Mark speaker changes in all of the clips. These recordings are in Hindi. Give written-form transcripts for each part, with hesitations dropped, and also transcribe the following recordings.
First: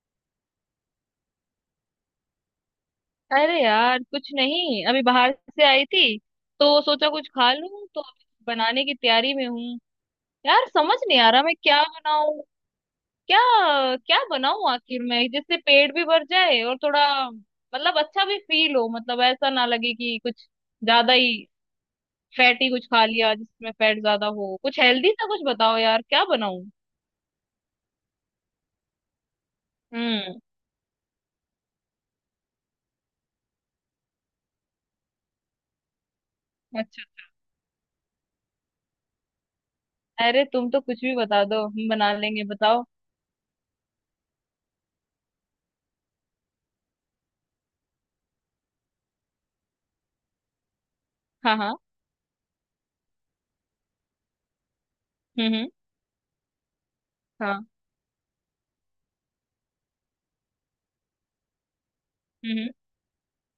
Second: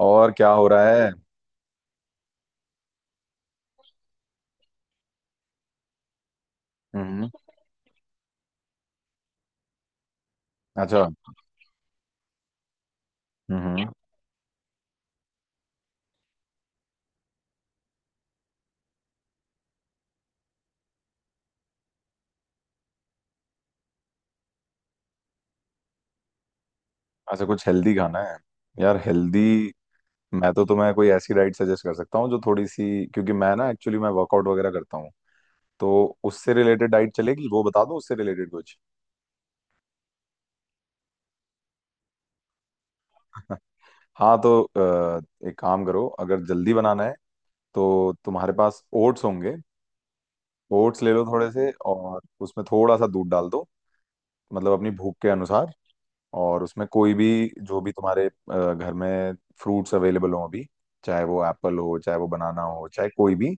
Speaker 1: और क्या हो रहा है?
Speaker 2: अरे यार कुछ नहीं। अभी बाहर से आई थी, तो सोचा कुछ
Speaker 1: हम्म।
Speaker 2: खा लूं, तो अभी बनाने की तैयारी में हूँ। यार समझ
Speaker 1: अच्छा।
Speaker 2: नहीं आ रहा मैं क्या बनाऊं। क्या
Speaker 1: हम्म।
Speaker 2: क्या बनाऊं आखिर मैं, जिससे पेट भी भर जाए और थोड़ा मतलब अच्छा भी फील हो। मतलब ऐसा ना लगे कि कुछ ज्यादा ही फैटी कुछ खा लिया जिसमें फैट ज्यादा हो। कुछ हेल्दी सा कुछ बताओ यार, क्या बनाऊं।
Speaker 1: अच्छा, कुछ हेल्दी खाना है। यार हेल्दी,
Speaker 2: हम्म।
Speaker 1: मैं तो तुम्हें कोई ऐसी डाइट सजेस्ट कर सकता हूँ जो थोड़ी सी, क्योंकि मैं ना एक्चुअली मैं वर्कआउट वगैरह करता हूँ तो उससे रिलेटेड
Speaker 2: अच्छा।
Speaker 1: डाइट चलेगी, वो बता दो, उससे रिलेटेड कुछ।
Speaker 2: अरे तुम तो कुछ भी बता दो, हम बना लेंगे, बताओ।
Speaker 1: हाँ तो एक काम करो, अगर जल्दी बनाना है तो तुम्हारे पास ओट्स होंगे। ओट्स ले लो थोड़े
Speaker 2: हाँ
Speaker 1: से
Speaker 2: हाँ।
Speaker 1: और उसमें थोड़ा सा दूध डाल दो, मतलब अपनी भूख के
Speaker 2: हम्म।
Speaker 1: अनुसार। और उसमें कोई भी,
Speaker 2: हाँ।
Speaker 1: जो भी तुम्हारे घर में फ्रूट्स अवेलेबल हो अभी, चाहे वो एप्पल हो चाहे वो बनाना
Speaker 2: हम्म
Speaker 1: हो चाहे कोई भी।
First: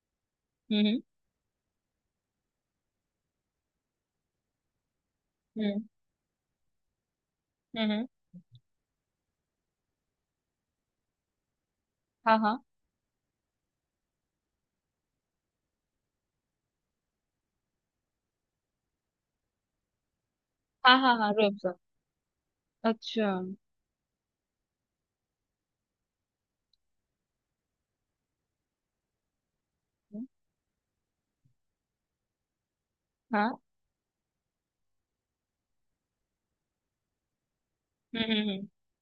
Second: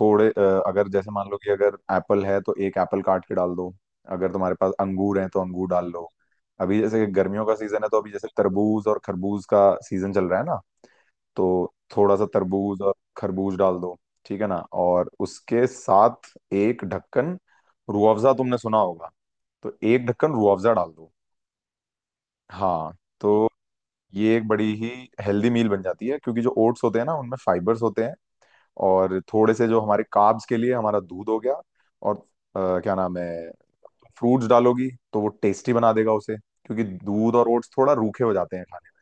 Speaker 1: थोड़े
Speaker 2: हम्म।
Speaker 1: अगर जैसे मान लो कि अगर एप्पल है तो एक एप्पल काट के डाल दो। अगर तुम्हारे पास अंगूर है तो
Speaker 2: हम्म।
Speaker 1: अंगूर
Speaker 2: हम्म।
Speaker 1: डाल लो। अभी जैसे गर्मियों का सीजन है तो
Speaker 2: हम्म।
Speaker 1: अभी जैसे तरबूज और खरबूज का सीजन चल रहा है ना, तो थोड़ा सा
Speaker 2: हाँ हाँ।
Speaker 1: तरबूज और खरबूज डाल दो। ठीक है ना। और उसके साथ एक ढक्कन रूह अफ़ज़ा, तुमने सुना होगा, तो एक ढक्कन रूह अफ़ज़ा डाल
Speaker 2: हाँ
Speaker 1: दो।
Speaker 2: हाँ हाँ, रूह अफ़ज़ा।
Speaker 1: हाँ,
Speaker 2: अच्छा,
Speaker 1: तो
Speaker 2: हम्म।
Speaker 1: ये एक बड़ी ही हेल्दी मील बन जाती है, क्योंकि जो ओट्स होते हैं ना उनमें फाइबर्स होते हैं, और थोड़े से जो हमारे कार्ब्स के लिए हमारा दूध हो गया, और क्या नाम है,
Speaker 2: हाँ।
Speaker 1: फ्रूट्स डालोगी तो वो टेस्टी बना देगा उसे, क्योंकि दूध और ओट्स थोड़ा रूखे हो जाते हैं
Speaker 2: हम्म।
Speaker 1: खाने में।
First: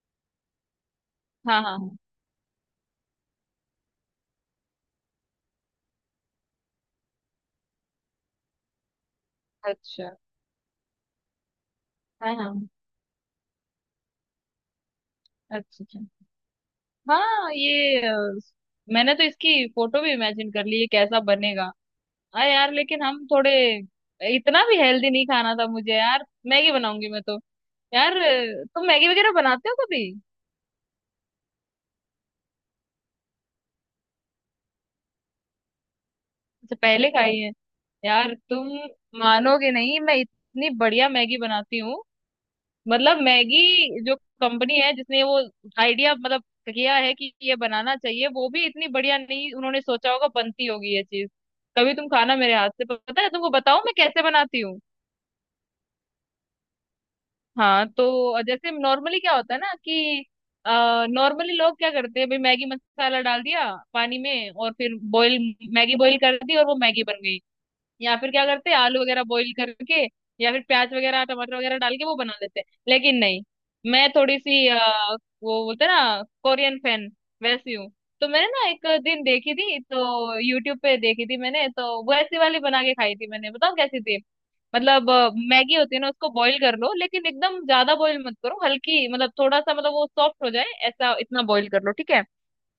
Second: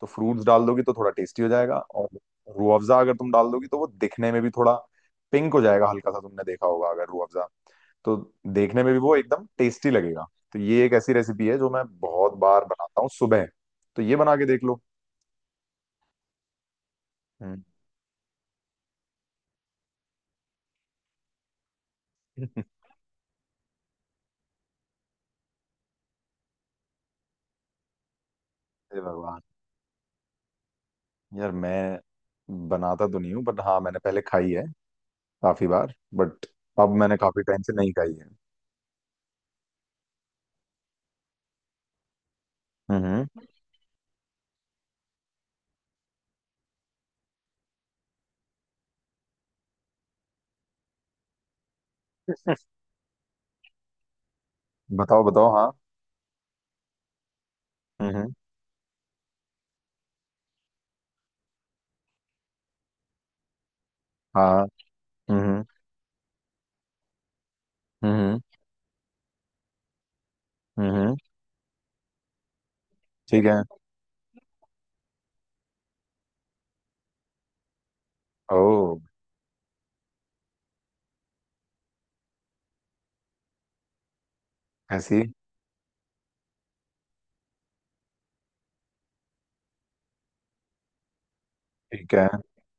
Speaker 1: तो फ्रूट्स डाल दोगी तो थोड़ा टेस्टी हो
Speaker 2: हाँ हाँ
Speaker 1: जाएगा,
Speaker 2: हाँ।
Speaker 1: और रूह अफ़ज़ा अगर तुम डाल दोगी तो वो दिखने में भी थोड़ा पिंक हो जाएगा, हल्का सा, तुमने देखा होगा अगर रूह अफ़ज़ा, तो देखने में भी वो एकदम टेस्टी
Speaker 2: अच्छा।
Speaker 1: लगेगा। तो ये एक ऐसी रेसिपी है जो मैं बहुत
Speaker 2: हाँ
Speaker 1: बार
Speaker 2: हाँ।
Speaker 1: बनाता हूँ सुबह, तो ये बना के देख लो।
Speaker 2: अच्छा अच्छा। हाँ
Speaker 1: हम्म।
Speaker 2: ये मैंने तो इसकी फोटो भी इमेजिन कर ली, ये कैसा बनेगा। हाँ यार लेकिन हम थोड़े इतना भी हेल्दी नहीं खाना था मुझे यार, मैगी बनाऊंगी मैं तो। यार तुम
Speaker 1: हे
Speaker 2: मैगी वगैरह
Speaker 1: भगवान,
Speaker 2: बनाते हो कभी?
Speaker 1: यार मैं बनाता तो नहीं हूँ बट हाँ मैंने पहले खाई है काफी बार बट
Speaker 2: अच्छा,
Speaker 1: अब
Speaker 2: पहले
Speaker 1: मैंने
Speaker 2: खाई
Speaker 1: काफी
Speaker 2: है।
Speaker 1: टाइम से नहीं खाई है।
Speaker 2: यार तुम मानोगे नहीं, मैं इतनी बढ़िया मैगी बनाती हूँ।
Speaker 1: हम्म।
Speaker 2: मतलब मैगी जो कंपनी है जिसने वो आइडिया मतलब किया है कि ये बनाना चाहिए, वो भी इतनी बढ़िया नहीं उन्होंने सोचा होगा बनती होगी ये चीज। कभी तुम खाना मेरे हाथ से, पता है? तुमको बताऊं मैं कैसे बनाती हूँ।
Speaker 1: बताओ बताओ, हाँ।
Speaker 2: हाँ
Speaker 1: हम्म हम्म,
Speaker 2: तो जैसे नॉर्मली क्या होता है ना कि, नॉर्मली लोग क्या करते हैं भाई, मैगी मसाला डाल दिया पानी में
Speaker 1: हाँ।
Speaker 2: और फिर बॉईल।
Speaker 1: हम्म हम्म
Speaker 2: मैगी बॉईल कर दी और वो मैगी बन गई। या फिर
Speaker 1: हम्म
Speaker 2: क्या करते हैं आलू वगैरह बॉईल करके, या फिर प्याज
Speaker 1: हम्म, हम्म,
Speaker 2: वगैरह टमाटर वगैरह डाल के वो बना लेते हैं, लेकिन नहीं।
Speaker 1: ठीक है।
Speaker 2: मैं थोड़ी सी वो बोलते हैं ना कोरियन फैन, वैसी हूँ। तो मैंने
Speaker 1: ओ,
Speaker 2: ना एक दिन देखी थी, तो यूट्यूब पे देखी थी मैंने, तो वैसी वाली बना के खाई थी मैंने, बताओ कैसी थी। मतलब
Speaker 1: ऐसी
Speaker 2: मैगी होती है ना उसको बॉईल कर लो, लेकिन एकदम ज्यादा बॉईल मत करो, हल्की मतलब थोड़ा सा मतलब वो सॉफ्ट हो जाए ऐसा इतना बॉईल कर लो, ठीक
Speaker 1: ठीक
Speaker 2: है।
Speaker 1: है।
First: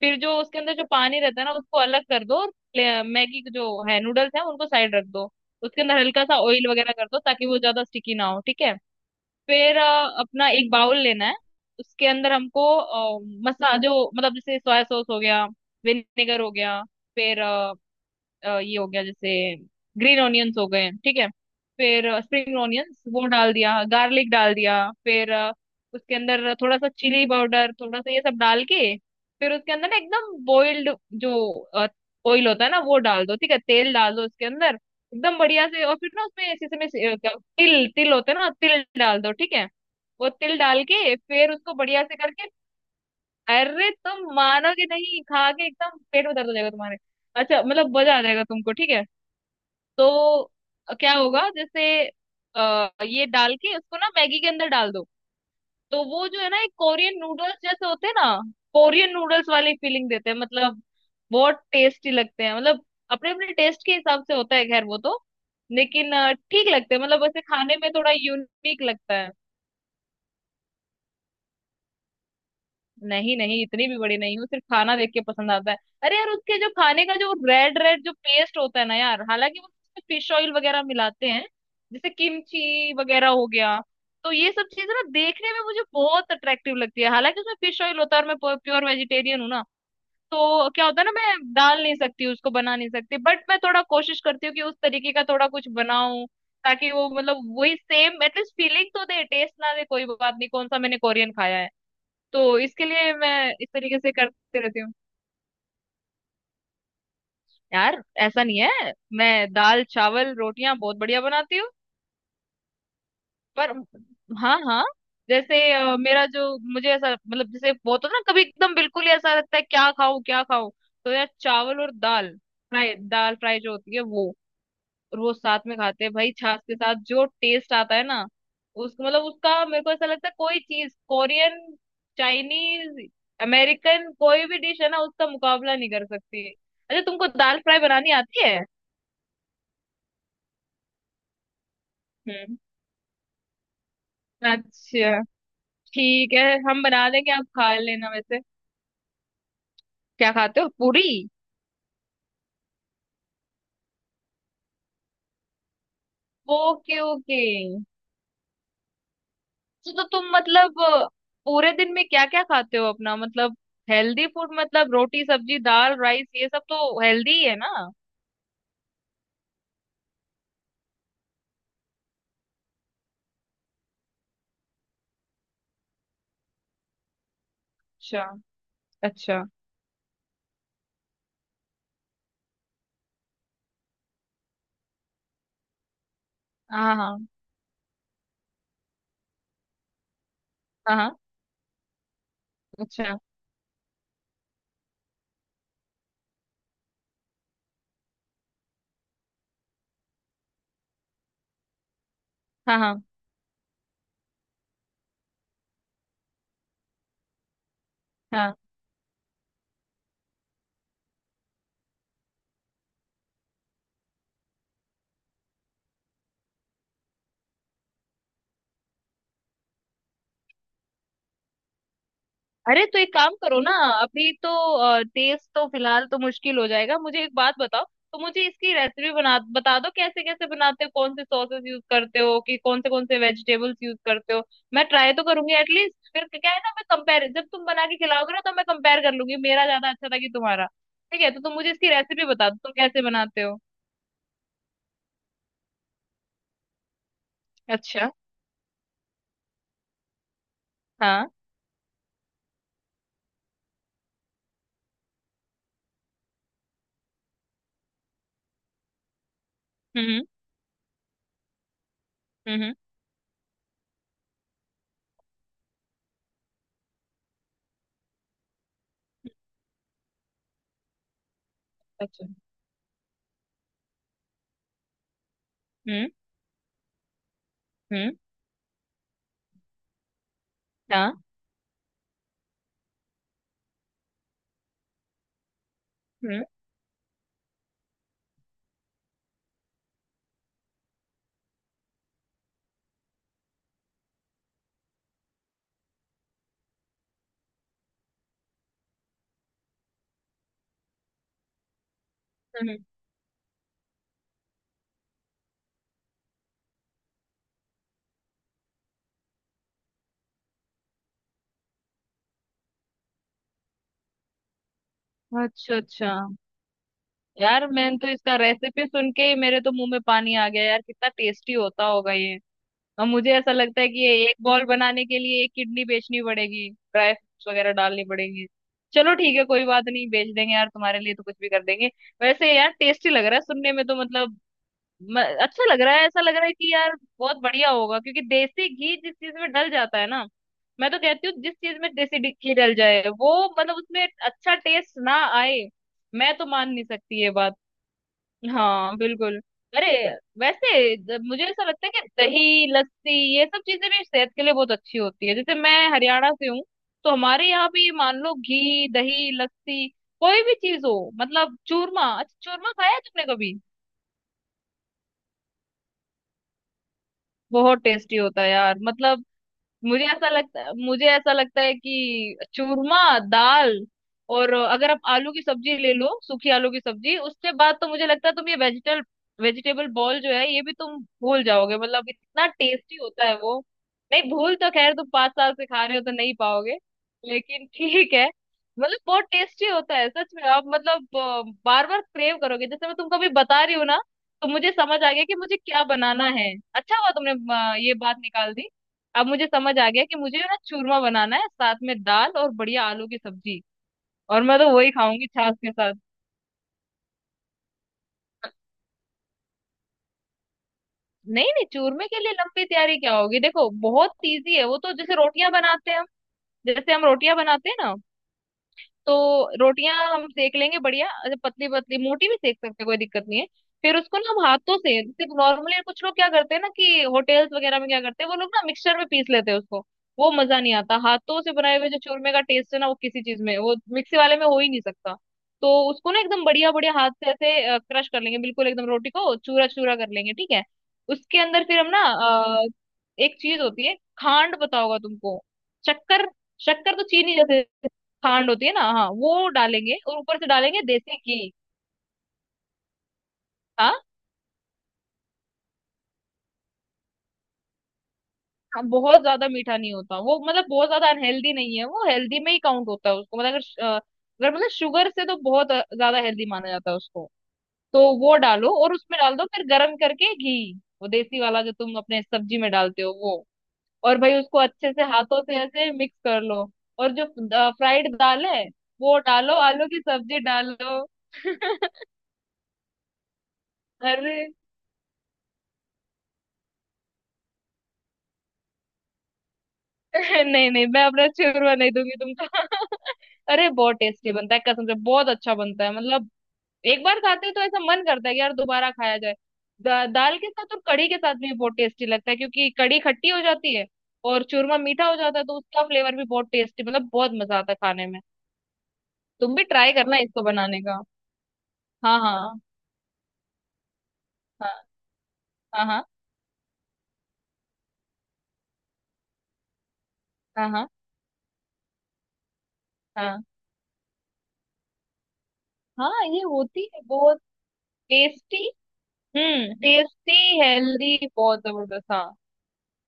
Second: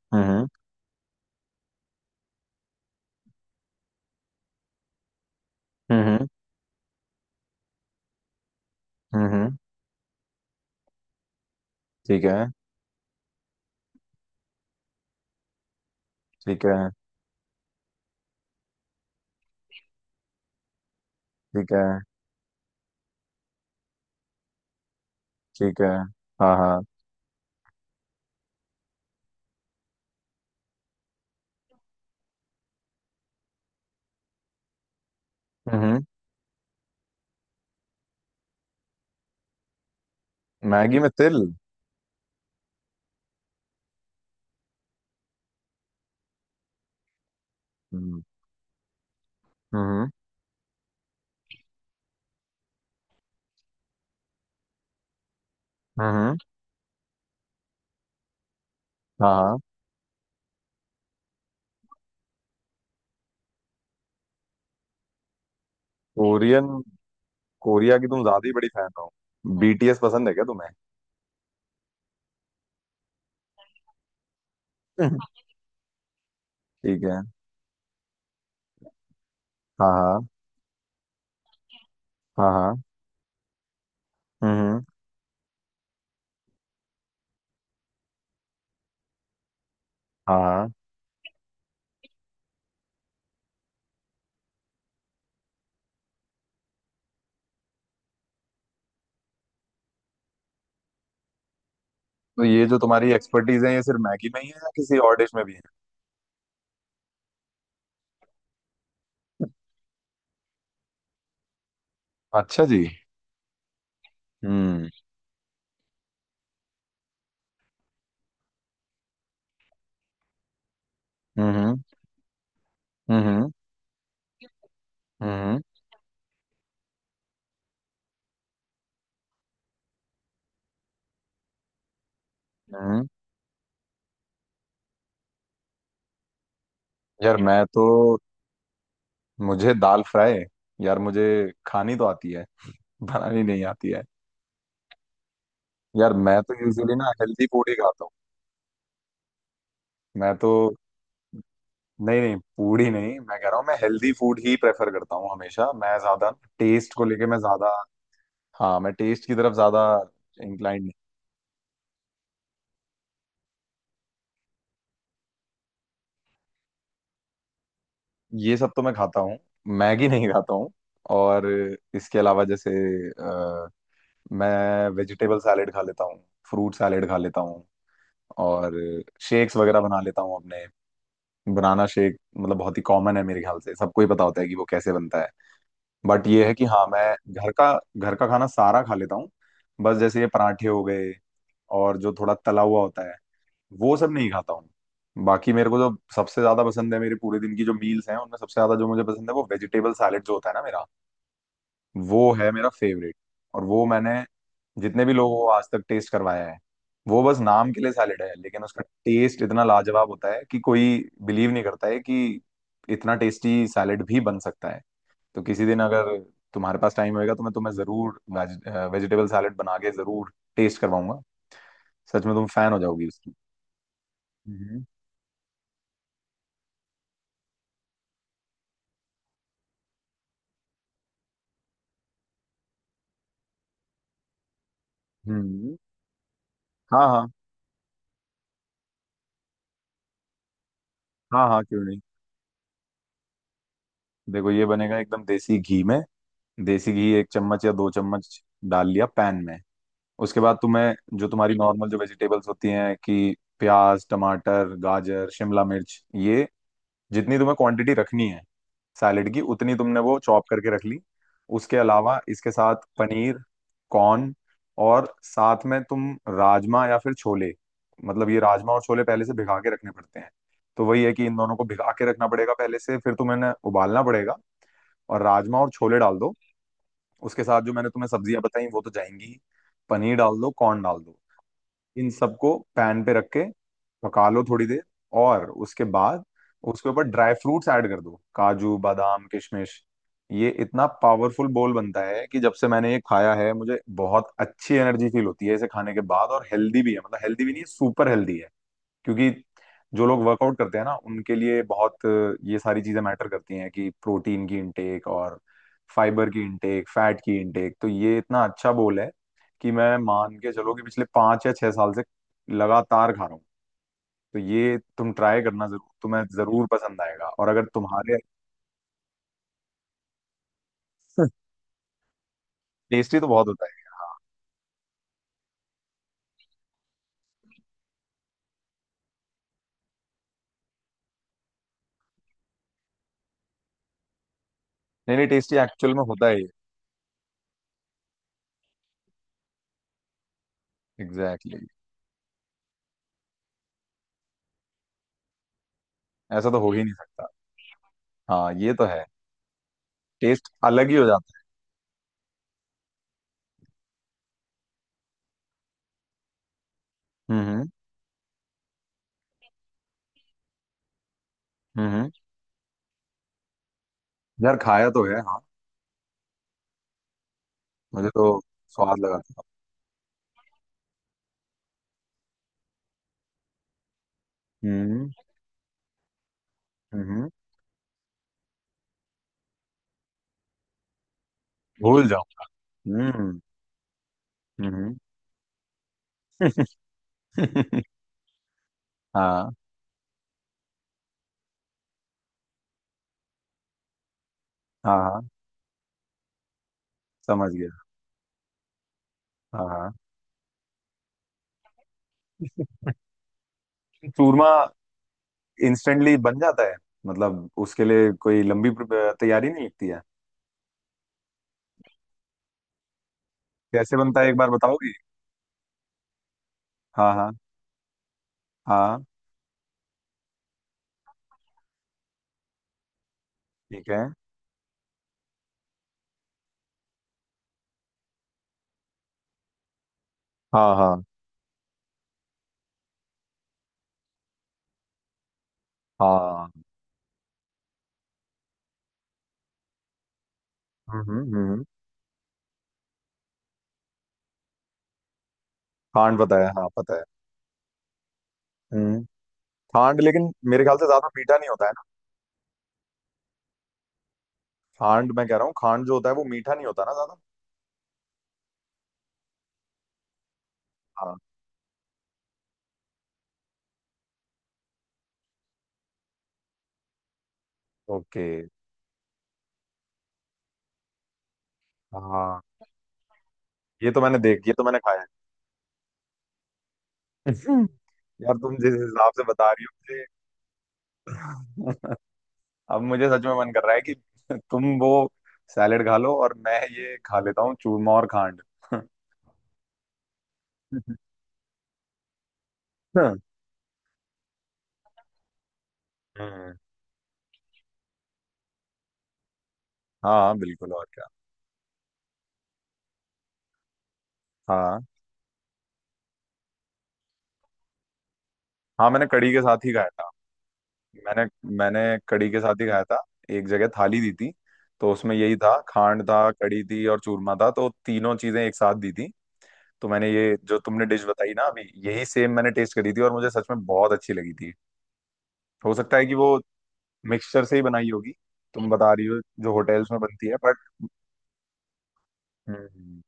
Speaker 2: फिर जो
Speaker 1: हम्म
Speaker 2: उसके अंदर जो पानी रहता है ना उसको अलग कर दो, और मैगी के जो है नूडल्स है उनको साइड रख दो। उसके अंदर
Speaker 1: हम्म
Speaker 2: हल्का
Speaker 1: हम्म,
Speaker 2: सा ऑयल वगैरह कर दो ताकि वो ज्यादा स्टिकी ना हो, ठीक है।
Speaker 1: हम्म, हम्म,
Speaker 2: फिर अपना एक बाउल लेना है, उसके
Speaker 1: ठीक
Speaker 2: अंदर
Speaker 1: है।
Speaker 2: हमको मसा जो मतलब जैसे सोया सॉस हो गया, विनेगर हो
Speaker 1: ठीक है।
Speaker 2: गया, फिर ये हो गया जैसे ग्रीन ऑनियंस हो गए, ठीक है।
Speaker 1: ठीक है।
Speaker 2: फिर स्प्रिंग ऑनियंस वो डाल दिया, गार्लिक डाल दिया, फिर
Speaker 1: ठीक है।
Speaker 2: उसके अंदर
Speaker 1: हाँ
Speaker 2: थोड़ा
Speaker 1: हाँ।
Speaker 2: सा चिली पाउडर थोड़ा सा ये सब डाल के, फिर उसके अंदर ना एकदम बॉइल्ड जो ऑयल होता है ना वो डाल दो, ठीक है, तेल डाल दो उसके अंदर एकदम बढ़िया
Speaker 1: हम्म
Speaker 2: से। और
Speaker 1: हम्म,
Speaker 2: फिर ना उसमें जैसे तिल तिल होते हैं ना, तिल डाल दो, ठीक है। वो तिल डाल
Speaker 1: मैगी में
Speaker 2: के
Speaker 1: तिल?
Speaker 2: फिर उसको बढ़िया से करके, अरे तुम मानोगे नहीं खा के एकदम पेट में दर्द हो जाएगा तुम्हारे। अच्छा मतलब मजा आ
Speaker 1: हम्म
Speaker 2: जाएगा तुमको, ठीक है।
Speaker 1: हम्म
Speaker 2: तो क्या होगा जैसे ये डाल के उसको ना मैगी के अंदर डाल दो, तो
Speaker 1: हम्म हम्म,
Speaker 2: वो
Speaker 1: हम्म,
Speaker 2: जो है ना एक कोरियन नूडल्स जैसे होते हैं ना, कोरियन
Speaker 1: हाँ
Speaker 2: नूडल्स
Speaker 1: हाँ।
Speaker 2: वाली फीलिंग देते हैं मतलब। बहुत टेस्टी लगते हैं मतलब, अपने अपने टेस्ट के हिसाब से होता है, खैर वो तो। लेकिन
Speaker 1: कोरियन,
Speaker 2: ठीक लगते हैं मतलब, वैसे खाने में
Speaker 1: कोरिया की
Speaker 2: थोड़ा
Speaker 1: तुम ज्यादा ही बड़ी
Speaker 2: यूनिक
Speaker 1: फैन हो,
Speaker 2: लगता है।
Speaker 1: बीटीएस पसंद है क्या तुम्हें?
Speaker 2: नहीं नहीं, इतनी भी बड़ी नहीं हूँ, सिर्फ खाना देख के पसंद आता है। अरे यार उसके जो
Speaker 1: ठीक
Speaker 2: खाने का
Speaker 1: है।
Speaker 2: जो रेड रेड जो पेस्ट होता है ना यार, हालांकि वो उसमें
Speaker 1: हाँ
Speaker 2: फिश ऑयल वगैरह मिलाते हैं, जैसे
Speaker 1: हाँ हाँ। हाँ।
Speaker 2: किमची वगैरह हो गया। तो ये
Speaker 1: हम्म
Speaker 2: सब
Speaker 1: हम्म,
Speaker 2: चीज ना देखने में मुझे बहुत अट्रैक्टिव लगती है, हालांकि उसमें फिश ऑयल होता है और मैं प्योर वेजिटेरियन हूँ ना।
Speaker 1: हाँ
Speaker 2: तो
Speaker 1: हाँ।
Speaker 2: क्या होता है ना, मैं डाल नहीं सकती उसको, बना नहीं सकती, बट मैं थोड़ा कोशिश करती हूँ कि उस तरीके का थोड़ा कुछ बनाऊं, ताकि वो मतलब वही सेम एटलीस्ट फीलिंग तो दे, टेस्ट ना दे कोई बात नहीं, कौन सा मैंने कोरियन खाया है।
Speaker 1: तो
Speaker 2: तो
Speaker 1: ये जो
Speaker 2: इसके
Speaker 1: तुम्हारी
Speaker 2: लिए मैं
Speaker 1: एक्सपर्टीज
Speaker 2: इस
Speaker 1: है ये
Speaker 2: तरीके
Speaker 1: सिर्फ
Speaker 2: से
Speaker 1: मैगी में ही है
Speaker 2: करते
Speaker 1: या
Speaker 2: रहती हूँ।
Speaker 1: किसी और डिश में भी है?
Speaker 2: यार ऐसा नहीं है, मैं दाल चावल रोटियां बहुत बढ़िया बनाती हूँ।
Speaker 1: अच्छा जी।
Speaker 2: पर हाँ हाँ।
Speaker 1: हम्म
Speaker 2: जैसे मेरा जो मुझे ऐसा मतलब जैसे बहुत होता है ना, कभी एकदम बिल्कुल ही ऐसा लगता है क्या खाऊं क्या खाऊं। तो यार चावल
Speaker 1: हम्म
Speaker 2: और दाल फ्राई,
Speaker 1: हम्म
Speaker 2: दाल
Speaker 1: हम्म
Speaker 2: फ्राई जो होती है वो रोज साथ
Speaker 1: हम्म
Speaker 2: में खाते हैं भाई, छाछ के साथ जो टेस्ट आता है ना उसको मतलब, उसका मेरे को ऐसा लगता है कोई चीज कोरियन,
Speaker 1: हम्म।
Speaker 2: चाइनीज, अमेरिकन, कोई भी डिश है ना उसका मुकाबला नहीं कर सकती। अच्छा तुमको
Speaker 1: यार
Speaker 2: दाल
Speaker 1: मैं
Speaker 2: फ्राई
Speaker 1: तो
Speaker 2: बनानी आती है?
Speaker 1: मुझे दाल फ्राई, यार मुझे खानी तो आती है,
Speaker 2: हम्म।
Speaker 1: बनानी नहीं आती है।
Speaker 2: अच्छा,
Speaker 1: यार
Speaker 2: ठीक
Speaker 1: मैं
Speaker 2: है,
Speaker 1: तो
Speaker 2: हम
Speaker 1: यूजुअली
Speaker 2: बना
Speaker 1: ना
Speaker 2: देंगे आप
Speaker 1: हेल्दी फूड
Speaker 2: खा
Speaker 1: ही खाता हूँ।
Speaker 2: लेना वैसे। क्या
Speaker 1: मैं तो
Speaker 2: खाते हो, पूरी?
Speaker 1: नहीं नहीं, पूरी नहीं, मैं कह रहा हूँ, मैं हेल्दी फूड ही प्रेफर करता हूँ, हमेशा मैं ज्यादा टेस्ट
Speaker 2: ओके
Speaker 1: को लेके, मैं
Speaker 2: ओके।
Speaker 1: ज्यादा, हाँ मैं टेस्ट की तरफ ज्यादा
Speaker 2: तो तुम मतलब
Speaker 1: इंक्लाइंड।
Speaker 2: पूरे दिन में क्या क्या खाते हो अपना, मतलब हेल्दी फूड मतलब रोटी सब्जी दाल राइस ये सब तो हेल्दी ही है ना।
Speaker 1: ये सब तो मैं खाता हूँ, मैगी नहीं खाता हूँ। और इसके अलावा जैसे अ, मैं वेजिटेबल सैलेड खा लेता हूँ, फ्रूट सैलेड खा लेता हूँ,
Speaker 2: अच्छा
Speaker 1: और
Speaker 2: अच्छा।
Speaker 1: शेक्स वगैरह बना लेता हूँ अपने। बनाना शेक मतलब बहुत ही कॉमन है, मेरे ख्याल से सबको ही पता होता है कि वो कैसे बनता है। बट ये है कि हाँ
Speaker 2: हाँ
Speaker 1: मैं
Speaker 2: हाँ
Speaker 1: घर का घर का खाना सारा खा लेता हूँ। बस जैसे ये पराठे हो
Speaker 2: हाँ।
Speaker 1: गए
Speaker 2: हाँ
Speaker 1: और जो थोड़ा तला हुआ होता है
Speaker 2: अच्छा।
Speaker 1: वो सब नहीं खाता हूँ। बाकी मेरे को जो सबसे ज्यादा पसंद है, मेरे पूरे दिन की जो मील्स हैं उनमें सबसे ज्यादा जो मुझे पसंद है वो वेजिटेबल सैलेड जो होता है ना मेरा, वो है मेरा
Speaker 2: हाँ हाँ
Speaker 1: फेवरेट। और वो मैंने जितने भी लोगों को आज तक टेस्ट करवाया है, वो बस नाम के लिए सैलेड है
Speaker 2: हाँ।
Speaker 1: लेकिन उसका टेस्ट इतना लाजवाब होता है कि कोई बिलीव नहीं करता है कि इतना टेस्टी सैलेड भी बन सकता है। तो किसी दिन अगर तुम्हारे पास टाइम होएगा तो मैं तुम्हें जरूर वेजिटेबल सैलेड बना के जरूर टेस्ट करवाऊंगा, सच में तुम फैन हो
Speaker 2: अरे तो
Speaker 1: जाओगी
Speaker 2: एक काम
Speaker 1: उसकी।
Speaker 2: करो ना। अभी तो
Speaker 1: हम्म।
Speaker 2: तेज तो फिलहाल तो मुश्किल हो जाएगा, मुझे एक बात बताओ, तो मुझे इसकी रेसिपी बना बता दो कैसे कैसे बनाते हो, कौन से सॉसेस यूज करते हो कि कौन से वेजिटेबल्स यूज करते हो। मैं ट्राई तो करूंगी
Speaker 1: हम्म।
Speaker 2: एटलीस्ट, फिर क्या है ना, मैं
Speaker 1: हाँ
Speaker 2: कंपेयर
Speaker 1: हाँ।
Speaker 2: जब तुम बना के खिलाओगे ना तो मैं कंपेयर कर लूंगी मेरा ज्यादा अच्छा था कि तुम्हारा। ठीक है, तो
Speaker 1: हाँ
Speaker 2: तुम
Speaker 1: हाँ,
Speaker 2: मुझे
Speaker 1: क्यों
Speaker 2: इसकी
Speaker 1: नहीं।
Speaker 2: रेसिपी बता दो तुम कैसे बनाते हो।
Speaker 1: देखो ये बनेगा एकदम देसी घी में, देसी घी एक चम्मच या दो
Speaker 2: अच्छा।
Speaker 1: चम्मच डाल लिया पैन में। उसके बाद तुम्हें जो
Speaker 2: हाँ।
Speaker 1: तुम्हारी नॉर्मल जो वेजिटेबल्स होती हैं, कि प्याज टमाटर गाजर शिमला मिर्च, ये जितनी तुम्हें क्वांटिटी रखनी है सैलेड की उतनी तुमने वो
Speaker 2: हम्म
Speaker 1: चॉप करके रख ली। उसके अलावा इसके
Speaker 2: हम्म।
Speaker 1: साथ पनीर, कॉर्न, और साथ में तुम राजमा या फिर छोले, मतलब ये राजमा और छोले पहले से भिगा के रखने पड़ते हैं, तो वही है कि इन दोनों को भिगा के
Speaker 2: अच्छा।
Speaker 1: रखना पड़ेगा पहले से, फिर तुम्हें इन्हें उबालना पड़ेगा। और राजमा और छोले
Speaker 2: हम्म
Speaker 1: डाल दो, उसके साथ जो मैंने तुम्हें
Speaker 2: हम्म।
Speaker 1: सब्जियां बताई वो तो जाएंगी ही, पनीर डाल दो, कॉर्न डाल दो।
Speaker 2: हाँ।
Speaker 1: इन सबको पैन पे रख के पका लो थोड़ी देर, और उसके बाद
Speaker 2: हम्म
Speaker 1: उसके ऊपर ड्राई फ्रूट्स ऐड कर दो, काजू बादाम किशमिश। ये इतना पावरफुल बोल बनता है कि जब से मैंने ये खाया है मुझे बहुत अच्छी एनर्जी फील होती है इसे खाने के बाद, और हेल्दी भी है, मतलब हेल्दी भी नहीं, सुपर हेल्दी है। क्योंकि जो लोग वर्कआउट करते हैं ना उनके लिए बहुत ये
Speaker 2: हम्म।
Speaker 1: सारी चीजें मैटर करती हैं, कि प्रोटीन की इनटेक और फाइबर की इनटेक फैट की इनटेक, तो ये इतना अच्छा बोल है कि मैं मान के चलो कि पिछले 5 या 6 साल से लगातार खा रहा हूँ। तो ये तुम ट्राई करना
Speaker 2: अच्छा
Speaker 1: जरूर,
Speaker 2: अच्छा।
Speaker 1: तुम्हें जरूर पसंद आएगा, और अगर
Speaker 2: यार मैंने तो
Speaker 1: तुम्हारे
Speaker 2: इसका रेसिपी सुन के ही मेरे तो मुंह में पानी आ गया यार, कितना टेस्टी होता होगा ये। और
Speaker 1: टेस्टी तो
Speaker 2: मुझे
Speaker 1: बहुत
Speaker 2: ऐसा
Speaker 1: होता
Speaker 2: लगता है
Speaker 1: है।
Speaker 2: कि ये एक बॉल बनाने के लिए एक किडनी बेचनी पड़ेगी, ड्राई फ्रूट्स वगैरह डालनी पड़ेंगे। चलो ठीक है कोई बात नहीं, बेच देंगे यार, तुम्हारे लिए तो कुछ भी कर देंगे। वैसे यार टेस्टी लग रहा है सुनने में तो मतलब,
Speaker 1: नहीं नहीं, टेस्टी
Speaker 2: अच्छा लग रहा
Speaker 1: एक्चुअल में
Speaker 2: है, ऐसा
Speaker 1: होता
Speaker 2: लग
Speaker 1: है
Speaker 2: रहा
Speaker 1: ये।
Speaker 2: है कि यार बहुत बढ़िया होगा, क्योंकि देसी घी जिस चीज में डल जाता है ना। मैं तो कहती हूँ
Speaker 1: एग्जैक्टली
Speaker 2: जिस
Speaker 1: exactly.
Speaker 2: चीज में देसी घी डल जाए वो मतलब उसमें अच्छा टेस्ट ना आए, मैं तो
Speaker 1: ऐसा तो
Speaker 2: मान
Speaker 1: हो ही
Speaker 2: नहीं
Speaker 1: नहीं
Speaker 2: सकती
Speaker 1: सकता।
Speaker 2: ये बात।
Speaker 1: हाँ ये तो
Speaker 2: हाँ
Speaker 1: है,
Speaker 2: बिल्कुल। अरे
Speaker 1: टेस्ट अलग ही
Speaker 2: वैसे
Speaker 1: हो जाता
Speaker 2: मुझे ऐसा लगता है कि दही लस्सी ये सब चीजें भी सेहत के लिए बहुत अच्छी होती है, जैसे मैं हरियाणा से हूँ, तो
Speaker 1: है।
Speaker 2: हमारे यहाँ भी मान लो घी दही लस्सी कोई भी चीज हो, मतलब
Speaker 1: हम्म हम्म।
Speaker 2: चूरमा, अच्छा चूरमा खाया है तुमने कभी?
Speaker 1: यार खाया तो है हाँ।
Speaker 2: बहुत
Speaker 1: मुझे
Speaker 2: टेस्टी
Speaker 1: तो
Speaker 2: होता है यार,
Speaker 1: स्वाद लगा
Speaker 2: मतलब
Speaker 1: था।
Speaker 2: मुझे ऐसा लगता है कि चूरमा, दाल, और अगर आप
Speaker 1: हम्म।
Speaker 2: आलू की सब्जी ले लो, सूखी आलू की सब्जी,
Speaker 1: हम्म।
Speaker 2: उसके बाद तो मुझे लगता है तुम ये वेजिटल वेजिटेबल बॉल जो है ये भी तुम भूल जाओगे,
Speaker 1: भूल
Speaker 2: मतलब
Speaker 1: जाओ।
Speaker 2: इतना टेस्टी होता है
Speaker 1: हम्म।
Speaker 2: वो। नहीं भूल तो खैर
Speaker 1: हम्म।
Speaker 2: तुम 5 साल से खा रहे हो तो नहीं पाओगे लेकिन ठीक है। मतलब बहुत
Speaker 1: हाँ
Speaker 2: टेस्टी होता है सच में, आप मतलब बार बार क्रेव करोगे जैसे मैं तुमको अभी बता रही हूँ ना। तो मुझे
Speaker 1: हाँ
Speaker 2: समझ आ गया
Speaker 1: हाँ,
Speaker 2: कि मुझे क्या बनाना है, अच्छा हुआ तुमने
Speaker 1: समझ गया।
Speaker 2: ये बात निकाल दी। अब मुझे
Speaker 1: हाँ
Speaker 2: समझ आ
Speaker 1: हाँ,
Speaker 2: गया कि मुझे ना चूरमा बनाना है साथ में दाल और बढ़िया आलू की सब्जी, और
Speaker 1: चूरमा
Speaker 2: मैं तो वही खाऊंगी छाछ के साथ।
Speaker 1: इंस्टेंटली बन जाता है, मतलब उसके लिए कोई लंबी तैयारी नहीं लगती है।
Speaker 2: नहीं नहीं चूरमे के लिए लंबी तैयारी क्या होगी, देखो
Speaker 1: कैसे
Speaker 2: बहुत
Speaker 1: बनता है एक बार
Speaker 2: इजी है वो तो,
Speaker 1: बताओगी?
Speaker 2: जैसे रोटियां बनाते हैं हम, जैसे हम
Speaker 1: हाँ हाँ।
Speaker 2: रोटियां बनाते हैं ना,
Speaker 1: हाँ।
Speaker 2: तो रोटियां हम सेक लेंगे बढ़िया अच्छा पतली पतली, मोटी भी सेक सकते हैं कोई दिक्कत नहीं है।
Speaker 1: ठीक
Speaker 2: फिर
Speaker 1: है।
Speaker 2: उसको ना हम हाथों से, जैसे नॉर्मली कुछ लोग क्या करते हैं ना, कि होटेल्स वगैरह में क्या करते हैं वो लोग, ना मिक्सचर में पीस लेते हैं उसको। वो मजा नहीं
Speaker 1: हाँ।
Speaker 2: आता,
Speaker 1: हाँ
Speaker 2: हाथों से बनाए हुए जो चूरमे का टेस्ट है ना वो किसी चीज में वो मिक्सी वाले में हो ही नहीं सकता। तो उसको ना एकदम
Speaker 1: हाँ।
Speaker 2: बढ़िया बढ़िया हाथ से ऐसे क्रश कर लेंगे, बिल्कुल एकदम रोटी को चूरा चूरा कर लेंगे, ठीक है।
Speaker 1: हम्म हम्म
Speaker 2: उसके अंदर
Speaker 1: हम्म।
Speaker 2: फिर हम ना अ, एक चीज होती है खांड, पता होगा तुमको,
Speaker 1: खांड
Speaker 2: शक्कर।
Speaker 1: पता है, हाँ
Speaker 2: शक्कर
Speaker 1: पता है।
Speaker 2: तो चीनी जैसे खांड होती है ना,
Speaker 1: हम्म।
Speaker 2: हाँ वो डालेंगे
Speaker 1: खांड
Speaker 2: और
Speaker 1: लेकिन
Speaker 2: ऊपर से
Speaker 1: मेरे ख्याल
Speaker 2: डालेंगे
Speaker 1: से ज्यादा
Speaker 2: देसी
Speaker 1: मीठा
Speaker 2: घी।
Speaker 1: नहीं होता है ना।
Speaker 2: हाँ,
Speaker 1: खांड मैं कह रहा हूँ, खांड जो होता है वो मीठा नहीं होता ना ज्यादा।
Speaker 2: हाँ, बहुत ज्यादा मीठा नहीं होता वो, मतलब बहुत ज्यादा
Speaker 1: हाँ।
Speaker 2: अनहेल्दी नहीं है वो, हेल्दी में ही काउंट होता है उसको, मतलब अगर अगर मतलब शुगर से तो बहुत ज्यादा हेल्दी माना जाता है उसको। तो
Speaker 1: ओके।
Speaker 2: वो डालो और उसमें डाल दो फिर गर्म करके घी, वो देसी वाला जो तुम अपने
Speaker 1: हाँ,
Speaker 2: सब्जी में डालते हो वो।
Speaker 1: ये तो
Speaker 2: और
Speaker 1: मैंने
Speaker 2: भाई
Speaker 1: देख, ये
Speaker 2: उसको
Speaker 1: तो मैंने
Speaker 2: अच्छे
Speaker 1: खाया
Speaker 2: से
Speaker 1: है।
Speaker 2: हाथों से ऐसे मिक्स कर लो, और जो फ्राइड
Speaker 1: यार
Speaker 2: दाल
Speaker 1: तुम
Speaker 2: है
Speaker 1: जिस हिसाब
Speaker 2: वो
Speaker 1: से बता
Speaker 2: डालो, आलू
Speaker 1: रही
Speaker 2: की सब्जी डालो।
Speaker 1: हो मुझे अब मुझे सच में मन कर रहा है कि
Speaker 2: अरे
Speaker 1: तुम वो सैलेड खा लो और मैं ये खा लेता हूँ चूरमा और खांड।
Speaker 2: नहीं नहीं, मैं अपना चूरमा नहीं दूंगी तुमको। अरे बहुत टेस्टी बनता है, कसम से बहुत अच्छा बनता है मतलब,
Speaker 1: हम्म,
Speaker 2: एक बार खाते हैं तो ऐसा मन करता है कि यार दोबारा खाया जाए।
Speaker 1: हाँ
Speaker 2: दाल के
Speaker 1: बिल्कुल,
Speaker 2: साथ और
Speaker 1: और क्या।
Speaker 2: कढ़ी के साथ भी बहुत टेस्टी लगता है, क्योंकि कढ़ी खट्टी हो जाती है और चूरमा
Speaker 1: हाँ
Speaker 2: मीठा हो जाता है, तो उसका फ्लेवर भी बहुत टेस्टी मतलब बहुत मजा आता है खाने में।
Speaker 1: हाँ, मैंने कढ़ी के
Speaker 2: तुम भी
Speaker 1: साथ ही खाया
Speaker 2: ट्राई
Speaker 1: था।
Speaker 2: करना इसको बनाने का।
Speaker 1: मैंने मैंने
Speaker 2: हाँ
Speaker 1: कढ़ी के
Speaker 2: हाँ
Speaker 1: साथ ही खाया था, एक जगह थाली दी थी, तो उसमें यही था,
Speaker 2: हाँ। हाँ
Speaker 1: खांड
Speaker 2: हाँ
Speaker 1: था, कढ़ी थी और चूरमा था, तो तीनों चीजें एक साथ दी थी। तो मैंने ये जो तुमने
Speaker 2: हाँ।
Speaker 1: डिश बताई ना अभी, यही सेम मैंने टेस्ट करी थी और मुझे
Speaker 2: हाँ
Speaker 1: सच में बहुत अच्छी लगी थी। हो सकता है कि
Speaker 2: हाँ।
Speaker 1: वो
Speaker 2: ये होती है बहुत
Speaker 1: मिक्सचर से ही बनाई होगी,
Speaker 2: टेस्टी,
Speaker 1: तुम बता रही हो जो होटल्स में बनती है बट।
Speaker 2: टेस्टी, हेल्दी बहुत जबरदस्त, हाँ
Speaker 1: हम्म।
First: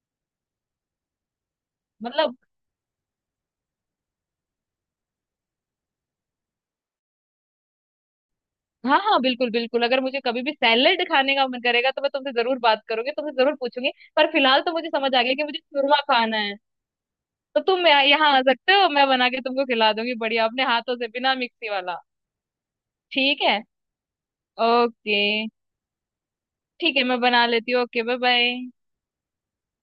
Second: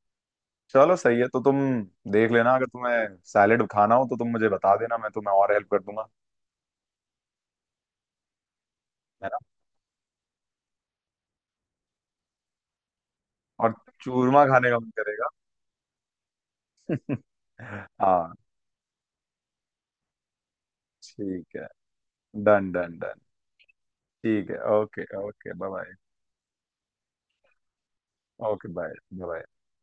Speaker 1: चलो सही है, तो तुम देख
Speaker 2: मतलब।
Speaker 1: लेना, अगर तुम्हें सैलेड खाना हो तो तुम मुझे बता देना, मैं तुम्हें और हेल्प कर दूंगा।
Speaker 2: हाँ हाँ
Speaker 1: है ना।
Speaker 2: बिल्कुल बिल्कुल, अगर मुझे कभी भी सैलेड खाने का मन करेगा तो मैं तुमसे जरूर बात करूंगी, तुमसे जरूर
Speaker 1: और
Speaker 2: पूछूंगी। पर
Speaker 1: चूरमा
Speaker 2: फिलहाल
Speaker 1: खाने
Speaker 2: तो
Speaker 1: का
Speaker 2: मुझे
Speaker 1: मन
Speaker 2: समझ आ
Speaker 1: करेगा।
Speaker 2: गया कि मुझे चूरमा खाना है। तो तुम यहाँ यहाँ
Speaker 1: हाँ।
Speaker 2: आ सकते हो, मैं बना के तुमको खिला दूंगी बढ़िया अपने हाथों से, बिना
Speaker 1: ठीक है।
Speaker 2: मिक्सी वाला।
Speaker 1: Done done done.
Speaker 2: ठीक है।
Speaker 1: ठीक है। Okay
Speaker 2: okay.
Speaker 1: Okay, bye bye.
Speaker 2: ठीक है मैं बना लेती हूँ, okay bye
Speaker 1: okay
Speaker 2: bye.
Speaker 1: Bye. Bye.